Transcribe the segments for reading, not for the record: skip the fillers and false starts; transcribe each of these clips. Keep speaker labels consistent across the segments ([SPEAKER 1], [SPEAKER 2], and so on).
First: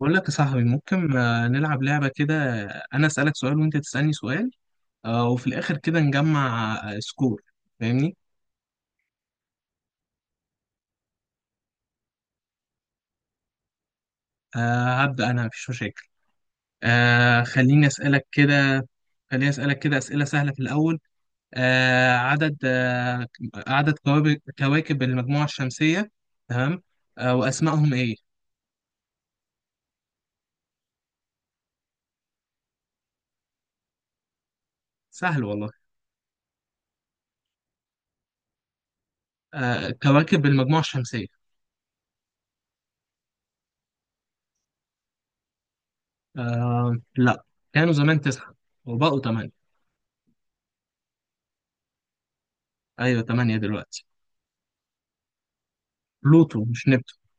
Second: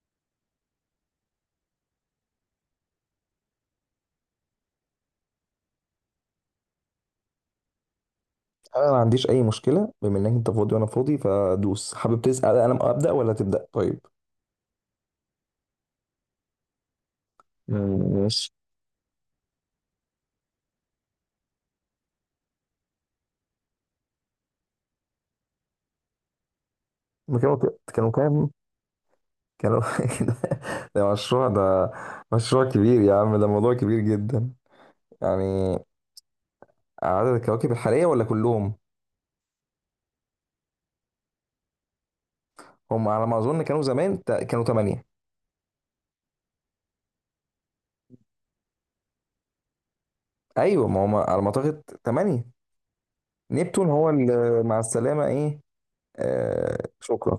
[SPEAKER 1] بقول لك يا صاحبي، ممكن نلعب لعبة كده. أنا أسألك سؤال وأنت تسألني سؤال، وفي الآخر كده نجمع سكور. فاهمني؟
[SPEAKER 2] انا ما عنديش اي مشكله، بما انك انت فاضي وانا فاضي فدوس. حابب تسال؟ انا ابدا ولا تبدا؟ طيب
[SPEAKER 1] هبدأ أنا، مفيش مشاكل. آه، خليني أسألك
[SPEAKER 2] ماشي.
[SPEAKER 1] كده خليني أسألك كده أسئلة سهلة في الأول. آه، عدد آه، عدد كواكب المجموعة الشمسية. تمام.
[SPEAKER 2] كانوا
[SPEAKER 1] وأسمائهم
[SPEAKER 2] كانوا
[SPEAKER 1] إيه؟
[SPEAKER 2] كام؟ كانوا ده ده مشروع، ده مشروع كبير يا عم، ده موضوع كبير جدا.
[SPEAKER 1] سهل
[SPEAKER 2] يعني
[SPEAKER 1] والله.
[SPEAKER 2] عدد الكواكب الحاليه ولا كلهم؟
[SPEAKER 1] كواكب المجموعة الشمسية.
[SPEAKER 2] هم على ما اظن كانوا زمان كانوا ثمانية.
[SPEAKER 1] لا، كانوا زمان تسعة وبقوا تمانية.
[SPEAKER 2] ايوه، ما هم على ما اعتقد ثمانية.
[SPEAKER 1] أيوة، تمانية
[SPEAKER 2] نبتون
[SPEAKER 1] دلوقتي.
[SPEAKER 2] هو اللي مع السلامه ايه.
[SPEAKER 1] بلوتو
[SPEAKER 2] آه،
[SPEAKER 1] مش نبتون.
[SPEAKER 2] شكرا.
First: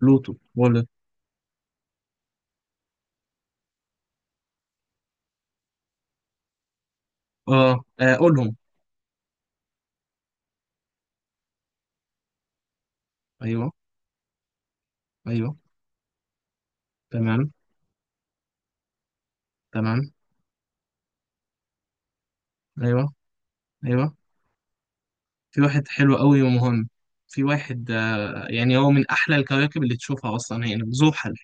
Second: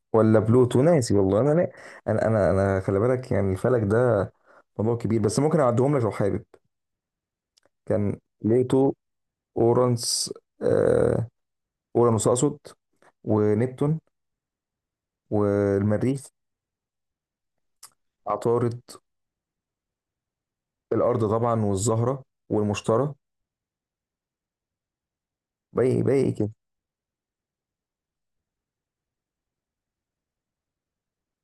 [SPEAKER 1] بلوتو،
[SPEAKER 2] ولا
[SPEAKER 1] ولا...
[SPEAKER 2] بلوتو، ناسي والله. انا لا. انا خلي بالك، يعني الفلك ده موضوع كبير، بس ممكن اعدهم لك لو حابب. كان
[SPEAKER 1] قولهم.
[SPEAKER 2] بلوتو، اورانس، آه اورانوس اقصد،
[SPEAKER 1] ايوه،
[SPEAKER 2] ونبتون.
[SPEAKER 1] ايوه.
[SPEAKER 2] والمريخ.
[SPEAKER 1] تمام.
[SPEAKER 2] عطارد.
[SPEAKER 1] تمام.
[SPEAKER 2] الارض طبعا، والزهره،
[SPEAKER 1] ايوه،
[SPEAKER 2] والمشتري.
[SPEAKER 1] ايوه. في واحد
[SPEAKER 2] باقي
[SPEAKER 1] حلو
[SPEAKER 2] باقي إيه
[SPEAKER 1] قوي
[SPEAKER 2] كده؟
[SPEAKER 1] ومهم. في واحد آه، يعني هو من احلى الكواكب اللي تشوفها اصلا، هنا زحل.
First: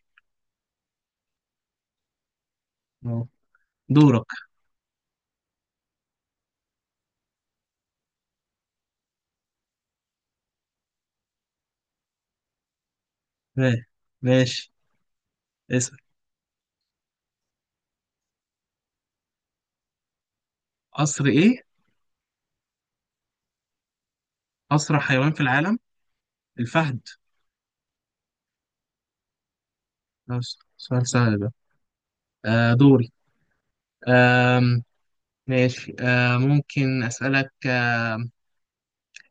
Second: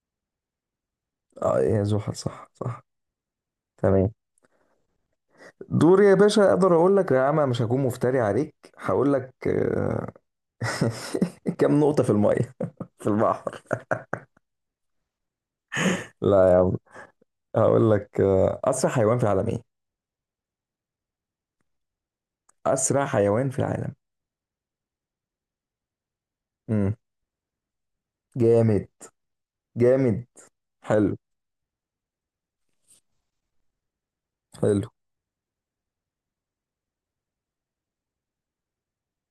[SPEAKER 2] اه، يا زحل، صح صح.
[SPEAKER 1] اه.
[SPEAKER 2] تمام.
[SPEAKER 1] دورك.
[SPEAKER 2] دور يا باشا. اقدر اقول لك يا عم، مش هكون مفتري عليك. هقول لك كم نقطه في الميه في البحر.
[SPEAKER 1] ماشي، ماشي. اسال.
[SPEAKER 2] لا يا عم، هقول لك اسرع حيوان في العالم ايه؟
[SPEAKER 1] قصر ايه؟
[SPEAKER 2] اسرع حيوان في العالم.
[SPEAKER 1] اسرع حيوان في العالم.
[SPEAKER 2] امم
[SPEAKER 1] الفهد.
[SPEAKER 2] جامد. جامد.
[SPEAKER 1] ماشي، سؤال
[SPEAKER 2] حلو.
[SPEAKER 1] سهل ده. دوري. آم
[SPEAKER 2] حلو.
[SPEAKER 1] ماشي. ممكن اسالك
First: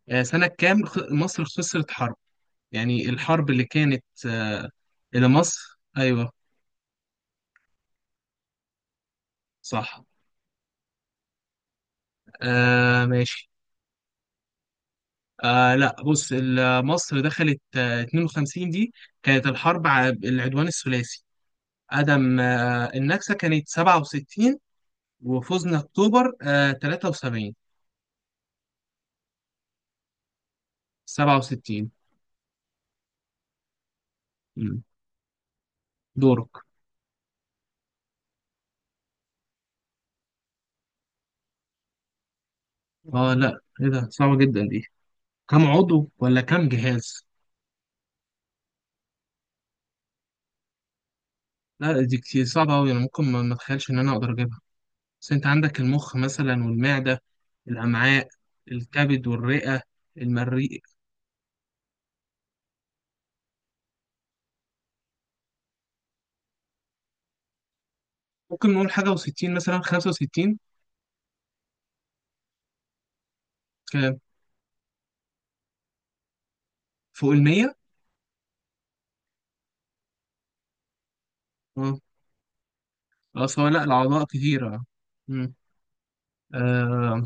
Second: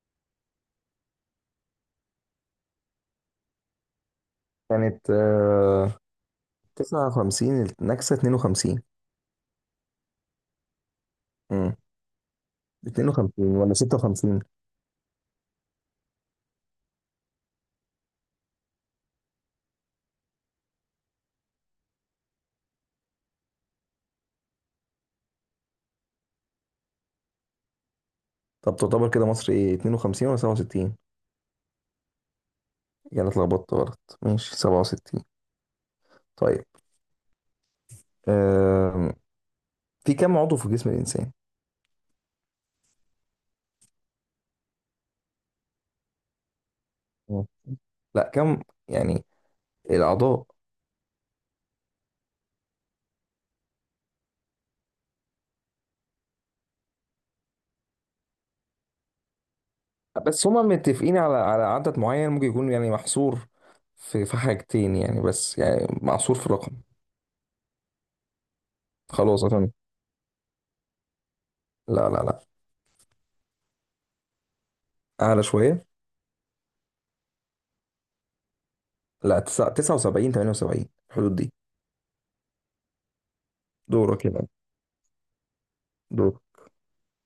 [SPEAKER 1] سنه كام، مصر خسرت حرب؟ يعني الحرب اللي كانت
[SPEAKER 2] كانت
[SPEAKER 1] إلى مصر. أيوه،
[SPEAKER 2] 59، النكسة 52.
[SPEAKER 1] صح.
[SPEAKER 2] امم 52
[SPEAKER 1] ماشي.
[SPEAKER 2] ولا 56؟
[SPEAKER 1] لا، بص، مصر دخلت 52 دي، كانت الحرب على العدوان الثلاثي. عدم النكسة كانت 67، وفوزنا اكتوبر 73.
[SPEAKER 2] طب تعتبر كده مصر ايه، 52 ولا 67؟
[SPEAKER 1] 67.
[SPEAKER 2] يعني أنا اتلخبطت، غلط. ماشي،
[SPEAKER 1] مم.
[SPEAKER 2] 67.
[SPEAKER 1] دورك.
[SPEAKER 2] طيب، آم، في كم عضو في جسم الانسان؟
[SPEAKER 1] اه، لا، ايه ده؟ صعبة جدا دي. كم عضو ولا كم جهاز؟
[SPEAKER 2] مم. لا، كم يعني الاعضاء.
[SPEAKER 1] لا، دي كتير، صعبة أوي. أنا ممكن ما أتخيلش إن أنا أقدر أجيبها. بس أنت عندك المخ مثلا، والمعدة، الأمعاء، الكبد والرئة،
[SPEAKER 2] بس هما
[SPEAKER 1] المريء.
[SPEAKER 2] متفقين على عدد معين، ممكن يكون يعني محصور في حاجتين يعني، بس يعني محصور في رقم.
[SPEAKER 1] ممكن نقول حاجة
[SPEAKER 2] خلاص
[SPEAKER 1] وستين،
[SPEAKER 2] أتمنى.
[SPEAKER 1] مثلا خمسة وستين.
[SPEAKER 2] لا لا لا،
[SPEAKER 1] كام؟
[SPEAKER 2] اعلى شويه.
[SPEAKER 1] فوق المية؟
[SPEAKER 2] لا، 79، 78، الحدود دي.
[SPEAKER 1] اه سواء، لا، الأعضاء
[SPEAKER 2] دورك يا بقى.
[SPEAKER 1] كتيرة. مم.
[SPEAKER 2] دور.
[SPEAKER 1] آه.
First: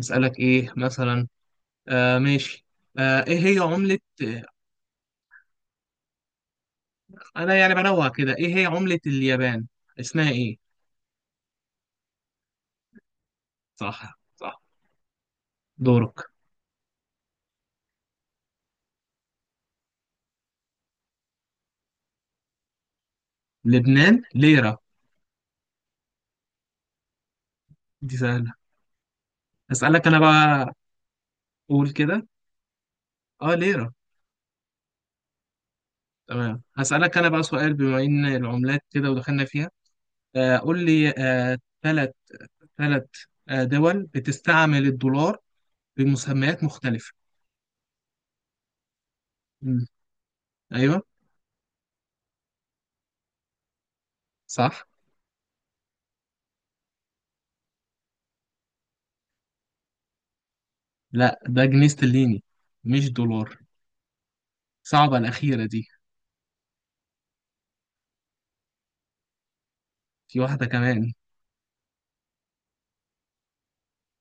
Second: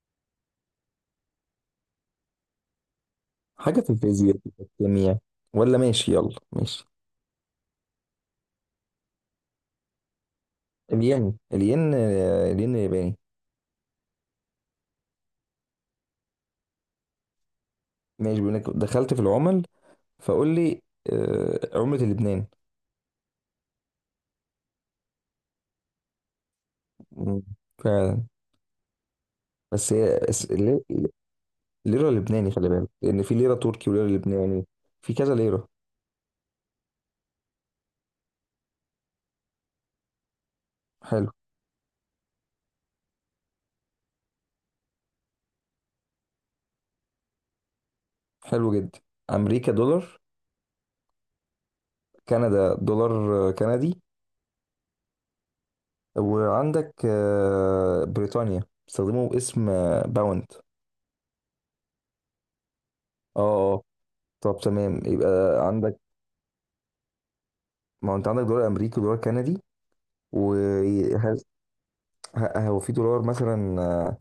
[SPEAKER 1] أسألك إيه مثلا؟ ماشي. آه إيه هي
[SPEAKER 2] حاجه في
[SPEAKER 1] عملة
[SPEAKER 2] الفيزياء،
[SPEAKER 1] آه،
[SPEAKER 2] في الكيمياء، ولا ماشي؟ يلا ماشي.
[SPEAKER 1] أنا يعني بنوع كده، إيه هي عملة اليابان؟ اسمها إيه؟
[SPEAKER 2] الين الين الياباني.
[SPEAKER 1] صح، صح. دورك.
[SPEAKER 2] ماشي، بيقول لك دخلت في العمل، فقول لي عملة لبنان.
[SPEAKER 1] لبنان ليرة.
[SPEAKER 2] مم،
[SPEAKER 1] دي
[SPEAKER 2] فعلا.
[SPEAKER 1] سهلة.
[SPEAKER 2] بس
[SPEAKER 1] أسألك أنا
[SPEAKER 2] هي
[SPEAKER 1] بقى. قول
[SPEAKER 2] ليرة
[SPEAKER 1] كده.
[SPEAKER 2] لبناني، خلي بالك، لأن في ليرة
[SPEAKER 1] أه،
[SPEAKER 2] تركي
[SPEAKER 1] ليرة.
[SPEAKER 2] وليرة لبناني. في كذا ليرة.
[SPEAKER 1] تمام، هسألك أنا بقى سؤال، بما إن العملات كده ودخلنا فيها. قول لي ثلاث،
[SPEAKER 2] حلو.
[SPEAKER 1] ثلاث ثلاث دول بتستعمل الدولار بمسميات مختلفة.
[SPEAKER 2] حلو جدا. أمريكا
[SPEAKER 1] مم.
[SPEAKER 2] دولار.
[SPEAKER 1] أيوه.
[SPEAKER 2] كندا دولار كندي.
[SPEAKER 1] صح.
[SPEAKER 2] وعندك بريطانيا بيستخدموا اسم باوند.
[SPEAKER 1] لا، ده جنيه استرليني، مش دولار.
[SPEAKER 2] اه. اه، طب تمام.
[SPEAKER 1] صعبة الأخيرة
[SPEAKER 2] يبقى
[SPEAKER 1] دي.
[SPEAKER 2] عندك، ما هو انت عندك دولار امريكي ودولار كندي.
[SPEAKER 1] في واحدة كمان.
[SPEAKER 2] وهل هو في دولار مثلا؟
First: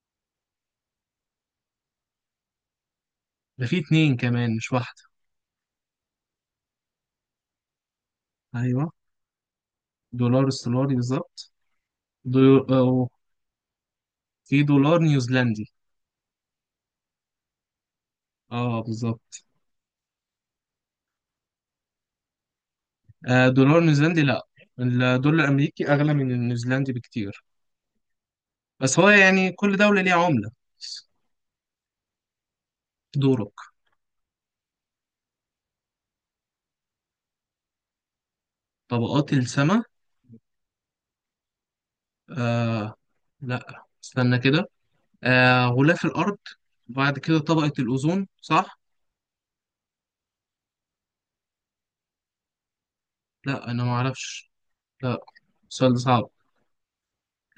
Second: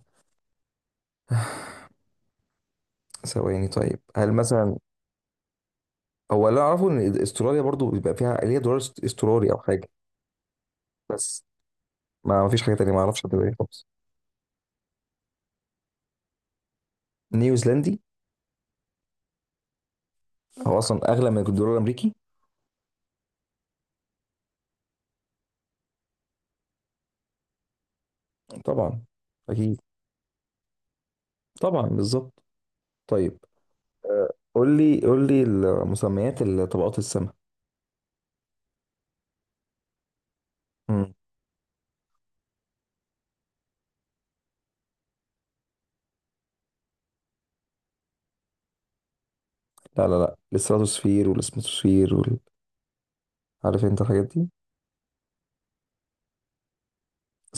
[SPEAKER 1] ده
[SPEAKER 2] ثواني.
[SPEAKER 1] في
[SPEAKER 2] طيب
[SPEAKER 1] اتنين
[SPEAKER 2] هل
[SPEAKER 1] كمان، مش
[SPEAKER 2] مثلا.
[SPEAKER 1] واحدة.
[SPEAKER 2] هو اللي اعرفه ان استراليا برضو بيبقى فيها اللي هي دولار
[SPEAKER 1] أيوه،
[SPEAKER 2] استرالي او حاجه.
[SPEAKER 1] دولار استرالي
[SPEAKER 2] بس
[SPEAKER 1] بالظبط. دو...
[SPEAKER 2] ما فيش حاجه تانية. ما
[SPEAKER 1] أو
[SPEAKER 2] اعرفش حد تاني خالص.
[SPEAKER 1] في دولار نيوزيلندي.
[SPEAKER 2] نيوزيلندي.
[SPEAKER 1] اه، بالظبط.
[SPEAKER 2] هو اصلا اغلى من الدولار الامريكي.
[SPEAKER 1] دولار نيوزيلندي لا، الدولار الأمريكي أغلى من النيوزيلندي بكتير. بس
[SPEAKER 2] طبعا.
[SPEAKER 1] هو يعني كل
[SPEAKER 2] اكيد.
[SPEAKER 1] دولة ليها عملة.
[SPEAKER 2] طبعا بالظبط. طيب،
[SPEAKER 1] دورك.
[SPEAKER 2] آه، قول لي قول لي مسميات طبقات السماء.
[SPEAKER 1] طبقات السماء.
[SPEAKER 2] مم.
[SPEAKER 1] آه لا، استنى كده. غلاف الأرض، بعد كده طبقة الأوزون، صح؟
[SPEAKER 2] لا لا لا، الستراتوسفير والاسموسفير وال.
[SPEAKER 1] لا، أنا
[SPEAKER 2] عارف
[SPEAKER 1] ما
[SPEAKER 2] انت الحاجات دي.
[SPEAKER 1] أعرفش. لا، السؤال ده صعب.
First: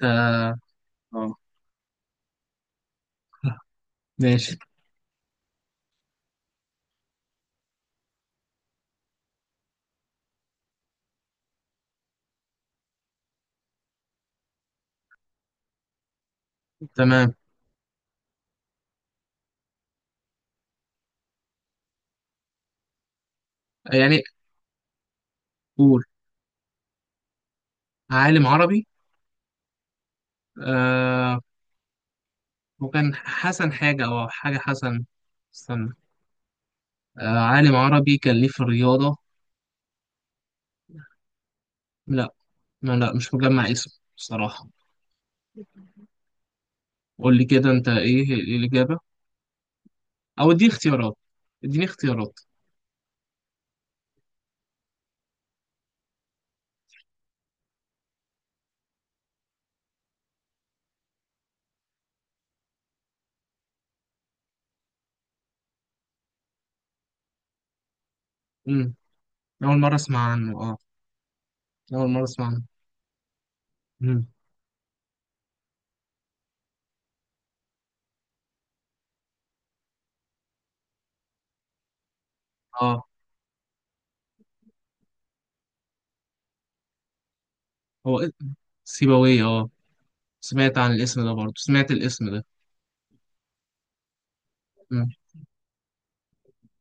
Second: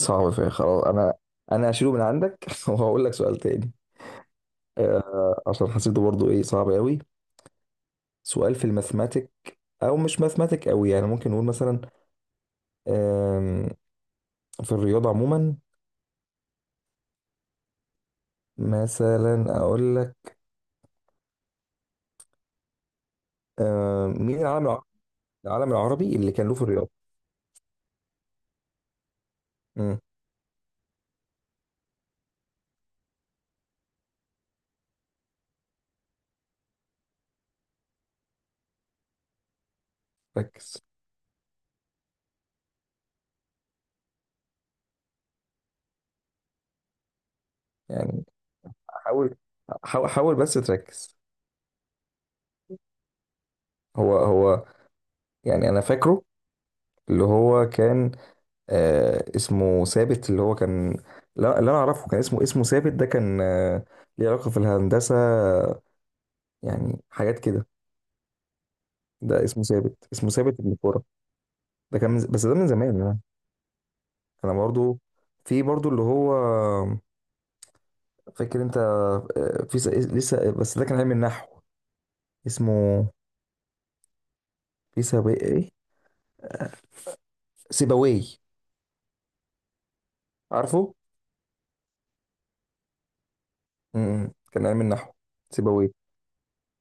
[SPEAKER 1] ده
[SPEAKER 2] فيها،
[SPEAKER 1] آه
[SPEAKER 2] خلاص انا. هشيله من عندك وهقول لك سؤال تاني.
[SPEAKER 1] ماشي.
[SPEAKER 2] عشان حسيته برضو ايه، صعب قوي. سؤال في الماثماتيك. او مش ماثماتيك قوي يعني، ممكن نقول مثلا، آم، في الرياضة عموما.
[SPEAKER 1] تمام،
[SPEAKER 2] مثلا اقول لك،
[SPEAKER 1] يعني
[SPEAKER 2] مين العالم، العالم
[SPEAKER 1] قول.
[SPEAKER 2] العربي اللي كان له في الرياضة.
[SPEAKER 1] عالم عربي.
[SPEAKER 2] امم
[SPEAKER 1] آه وكان حسن حاجة أو حاجة حسن. استنى. عالم عربي كان ليه في الرياضة.
[SPEAKER 2] ركز
[SPEAKER 1] لا، ما لا، مش مجمع اسمه بصراحة. قول لي كده أنت، إيه
[SPEAKER 2] يعني.
[SPEAKER 1] إيه الإجابة؟
[SPEAKER 2] حاول حاول حاول
[SPEAKER 1] أو
[SPEAKER 2] بس
[SPEAKER 1] اديني اختيارات،
[SPEAKER 2] تركز.
[SPEAKER 1] اديني اختيارات.
[SPEAKER 2] هو هو، يعني انا فاكره اللي هو كان، اسمه ثابت، اللي هو كان. لا، اللي انا اعرفه كان اسمه ثابت. ده كان ليه علاقة في الهندسة، يعني حاجات كده.
[SPEAKER 1] مم.
[SPEAKER 2] ده اسمه
[SPEAKER 1] أول مرة
[SPEAKER 2] ثابت، اسمه
[SPEAKER 1] أسمع
[SPEAKER 2] ثابت
[SPEAKER 1] عنه،
[SPEAKER 2] ابن
[SPEAKER 1] أه.
[SPEAKER 2] كورة. ده
[SPEAKER 1] أول
[SPEAKER 2] كان
[SPEAKER 1] مرة أسمع
[SPEAKER 2] بس ده
[SPEAKER 1] عنه.
[SPEAKER 2] من زمان يعني.
[SPEAKER 1] مم.
[SPEAKER 2] انا برضو، في برضو اللي هو، فاكر انت، في لسه، بس ده كان علم النحو
[SPEAKER 1] أه
[SPEAKER 2] اسمه. في سابق، ايه، سيبويه.
[SPEAKER 1] هو. سيبويه، اه. سمعت عن
[SPEAKER 2] عارفه.
[SPEAKER 1] الاسم ده، برضه سمعت الاسم ده.
[SPEAKER 2] كان علم
[SPEAKER 1] مم.
[SPEAKER 2] النحو. سيبويه.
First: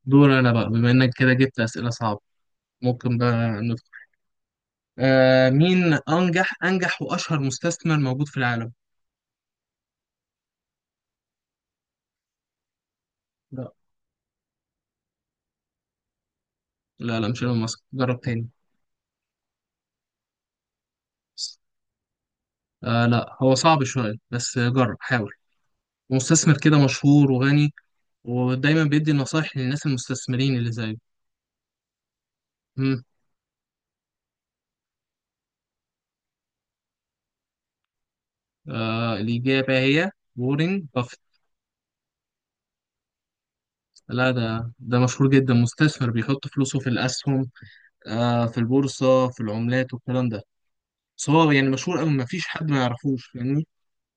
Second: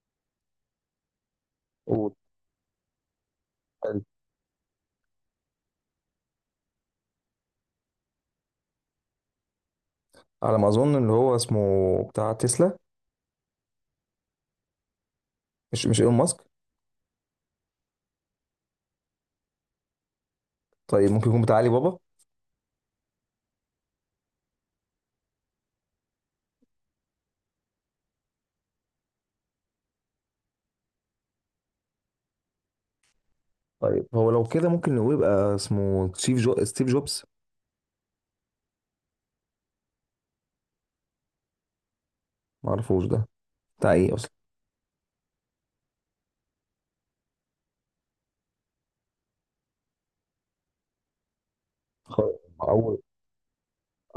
[SPEAKER 1] دور انا بقى، بما انك كده جبت اسئله
[SPEAKER 2] قول.
[SPEAKER 1] صعبه. ممكن بقى ندخل.
[SPEAKER 2] حلو.
[SPEAKER 1] مين انجح واشهر مستثمر موجود في العالم؟
[SPEAKER 2] على ما اظن اللي هو اسمه بتاع تسلا،
[SPEAKER 1] لا،
[SPEAKER 2] مش ايلون ماسك.
[SPEAKER 1] لا، لا، مش ايلون ماسك، جرب تاني.
[SPEAKER 2] طيب ممكن يكون بتاع علي بابا.
[SPEAKER 1] لا، هو صعب شويه، بس جرب، حاول. مستثمر كده مشهور وغني، ودايما بيدي نصايح للناس المستثمرين اللي زيه. مم.
[SPEAKER 2] طيب هو لو كده ممكن نقول يبقى اسمه ستيف جوبز.
[SPEAKER 1] الإجابة هي وارن بافيت.
[SPEAKER 2] ما اعرفوش ده، بتاع ايه اصلا؟
[SPEAKER 1] لا، ده مشهور جدا، مستثمر بيحط فلوسه في الأسهم، في البورصة، في العملات والكلام ده. بس هو يعني مشهور أوي،
[SPEAKER 2] خ-
[SPEAKER 1] مفيش حد ما
[SPEAKER 2] اول
[SPEAKER 1] يعرفوش، فاهمني.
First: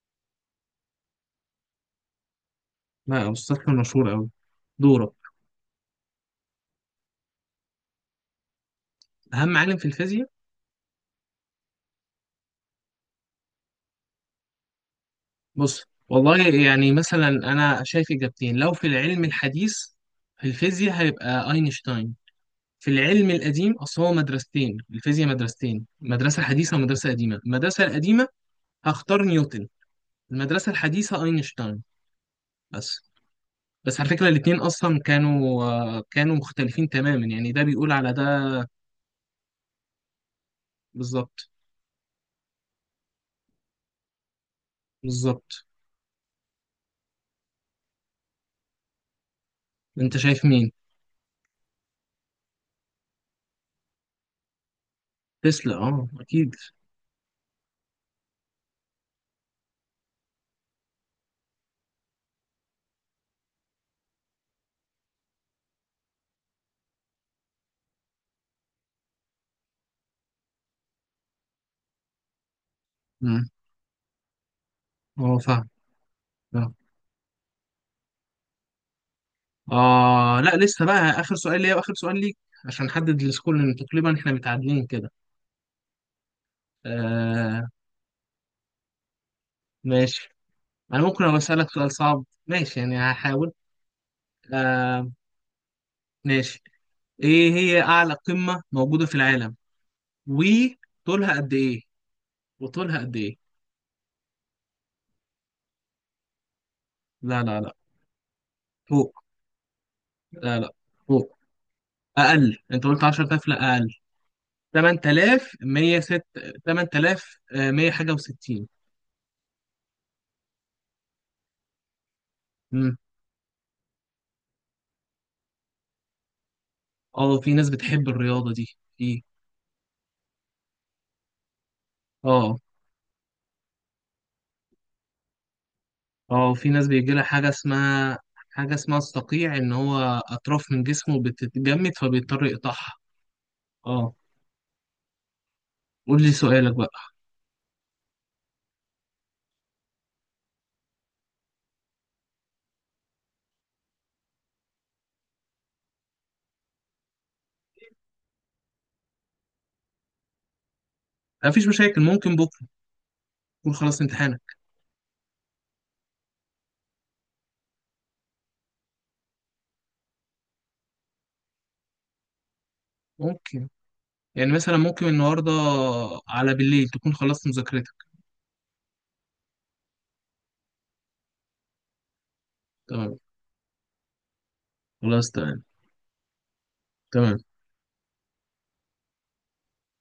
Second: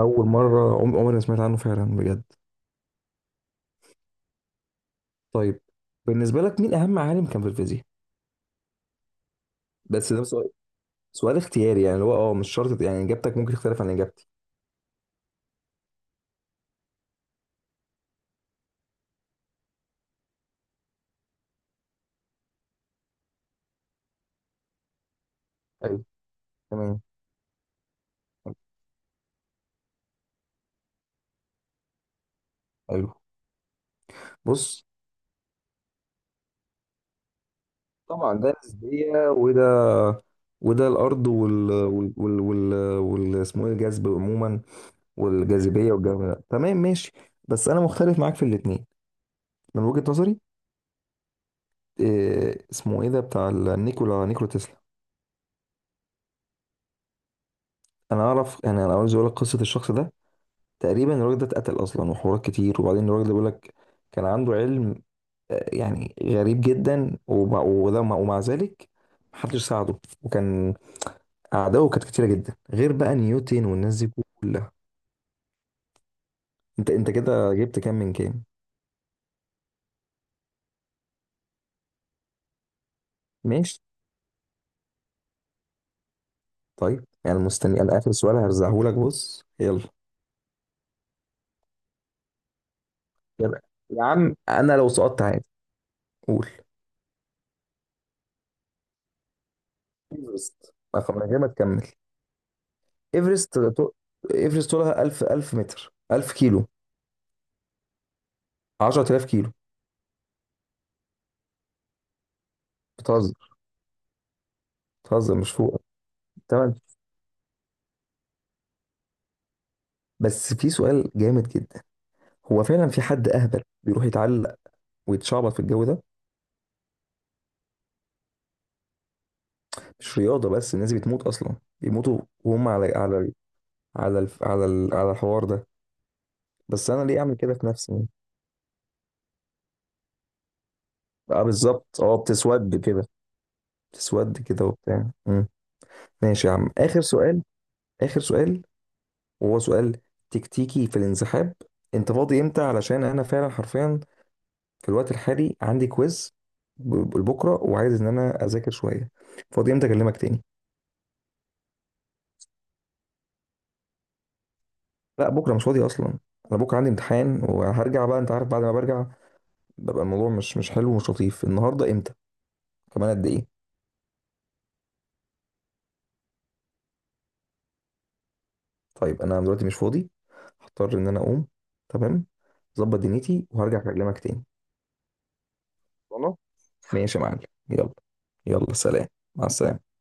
[SPEAKER 2] اول مره عمري ما سمعت عنه، فعلا بجد.
[SPEAKER 1] لا، مستشفى مشهور أوي. دورك.
[SPEAKER 2] طيب بالنسبه لك، مين اهم عالم كان في الفيزياء؟
[SPEAKER 1] أهم عالم في
[SPEAKER 2] بس ده
[SPEAKER 1] الفيزياء.
[SPEAKER 2] سؤال، اختياري يعني، اللي هو مش شرط يعني، اجابتك ممكن تختلف عن اجابتي.
[SPEAKER 1] بص، والله، يعني مثلا أنا شايف إجابتين. لو في العلم الحديث في الفيزياء، هيبقى أينشتاين. في العلم القديم، أصل هو مدرستين، الفيزياء مدرستين،
[SPEAKER 2] ايوه
[SPEAKER 1] مدرسة حديثة
[SPEAKER 2] تمام.
[SPEAKER 1] ومدرسة قديمة. المدرسة القديمة هختار نيوتن. المدرسة الحديثة أينشتاين.
[SPEAKER 2] حلو.
[SPEAKER 1] بس. بس على فكرة الاتنين
[SPEAKER 2] بص،
[SPEAKER 1] أصلا كانوا مختلفين تماما، يعني ده بيقول على ده.
[SPEAKER 2] طبعا ده نسبية، وده الأرض
[SPEAKER 1] بالظبط.
[SPEAKER 2] وال اسمه إيه، الجذب عموما،
[SPEAKER 1] بالظبط.
[SPEAKER 2] والجاذبية والجو ده. تمام ماشي. بس أنا مختلف معاك في الاتنين من وجهة
[SPEAKER 1] انت
[SPEAKER 2] نظري.
[SPEAKER 1] شايف مين؟
[SPEAKER 2] إيه اسمه إيه ده بتاع نيكولا تسلا.
[SPEAKER 1] تسلا، اه، اكيد.
[SPEAKER 2] أنا أعرف، يعني أنا عاوز أقول لك قصة الشخص ده. تقريبا الراجل ده اتقتل أصلا، وحوارات كتير. وبعدين الراجل ده بيقول لك كان عنده علم، يعني غريب جدا، ومع- وده ومع ذلك محدش ساعده. وكان أعدائه كانت كتيرة جدا، غير بقى
[SPEAKER 1] مم.
[SPEAKER 2] نيوتن والناس دي كلها.
[SPEAKER 1] اه، فاهم. فاهم.
[SPEAKER 2] أنت كده جبت كام من كام؟
[SPEAKER 1] اه، لا، لسه بقى اخر سؤال ليا واخر سؤال ليك، عشان نحدد السكور، لان
[SPEAKER 2] ماشي.
[SPEAKER 1] تقريبا احنا متعادلين كده.
[SPEAKER 2] طيب يعني،
[SPEAKER 1] آه
[SPEAKER 2] مستني أنا آخر سؤال هرزعهولك. بص، يلا.
[SPEAKER 1] ماشي. انا ممكن ابقى اسالك سؤال صعب، ماشي؟ يعني هحاول.
[SPEAKER 2] يلا يا عم، أنا لو
[SPEAKER 1] آه
[SPEAKER 2] سقطت عادي. قول.
[SPEAKER 1] ماشي. ايه هي اعلى قمة موجودة في العالم؟
[SPEAKER 2] إيفرست، ما خ- من
[SPEAKER 1] وطولها
[SPEAKER 2] غير ما
[SPEAKER 1] قد ايه؟
[SPEAKER 2] تكمل.
[SPEAKER 1] وطولها قد ايه؟
[SPEAKER 2] إيفرست طو- إيفرست طولها 1000، 1000 متر، 1000 كيلو،
[SPEAKER 1] لا، لا، لا. فوق.
[SPEAKER 2] 10000 كيلو.
[SPEAKER 1] لا، لا. فوق. اقل، انت قلت
[SPEAKER 2] بتهزر.
[SPEAKER 1] 10,000، لا، اقل.
[SPEAKER 2] بتهزر، مش فوق.
[SPEAKER 1] 8,106.
[SPEAKER 2] تمام.
[SPEAKER 1] 8,100 حاجه و60.
[SPEAKER 2] بس في سؤال جامد جدا، هو فعلا
[SPEAKER 1] امم.
[SPEAKER 2] في حد اهبل بيروح يتعلق ويتشعبط في الجو ده.
[SPEAKER 1] اه، في ناس بتحب الرياضه دي. في.
[SPEAKER 2] مش رياضه، بس الناس دي بتموت اصلا، بيموتوا
[SPEAKER 1] اه
[SPEAKER 2] وهم على على الحوار ده.
[SPEAKER 1] اه، في ناس
[SPEAKER 2] بس انا
[SPEAKER 1] بيجي
[SPEAKER 2] ليه
[SPEAKER 1] لها
[SPEAKER 2] اعمل
[SPEAKER 1] حاجه
[SPEAKER 2] كده في نفسي؟
[SPEAKER 1] اسمها، حاجه اسمها الصقيع، ان هو اطراف من جسمه
[SPEAKER 2] اه،
[SPEAKER 1] بتتجمد
[SPEAKER 2] بالظبط. اه،
[SPEAKER 1] فبيضطر
[SPEAKER 2] بتسود
[SPEAKER 1] يقطعها.
[SPEAKER 2] كده.
[SPEAKER 1] اه.
[SPEAKER 2] بتسود كده وبتاع. مم.
[SPEAKER 1] قول لي
[SPEAKER 2] ماشي يا عم،
[SPEAKER 1] سؤالك بقى.
[SPEAKER 2] اخر سؤال، اخر سؤال، وهو سؤال تكتيكي في الانسحاب. انت فاضي امتى؟ علشان انا فعلا حرفيا في الوقت الحالي عندي كويز بكره، وعايز ان انا اذاكر شويه. فاضي امتى اكلمك تاني؟
[SPEAKER 1] مفيش مشاكل، ممكن بكره تكون خلصت امتحانك.
[SPEAKER 2] لا، بكره مش فاضي اصلا. انا بكره عندي امتحان وهرجع. بقى انت عارف بعد ما برجع ببقى الموضوع مش حلو ومش لطيف. النهارده امتى كمان، قد ايه؟
[SPEAKER 1] ممكن، يعني مثلا ممكن النهارده على بالليل تكون خلصت مذاكرتك.
[SPEAKER 2] طيب انا دلوقتي مش فاضي، هضطر ان انا اقوم. تمام، ظبط
[SPEAKER 1] تمام.
[SPEAKER 2] دنيتي وهرجع اكلمك تاني.
[SPEAKER 1] خلاص، تمام.
[SPEAKER 2] خلاص. ماشي يا معلم.
[SPEAKER 1] تمام.
[SPEAKER 2] يلا، يلا سلام. مع السلامه.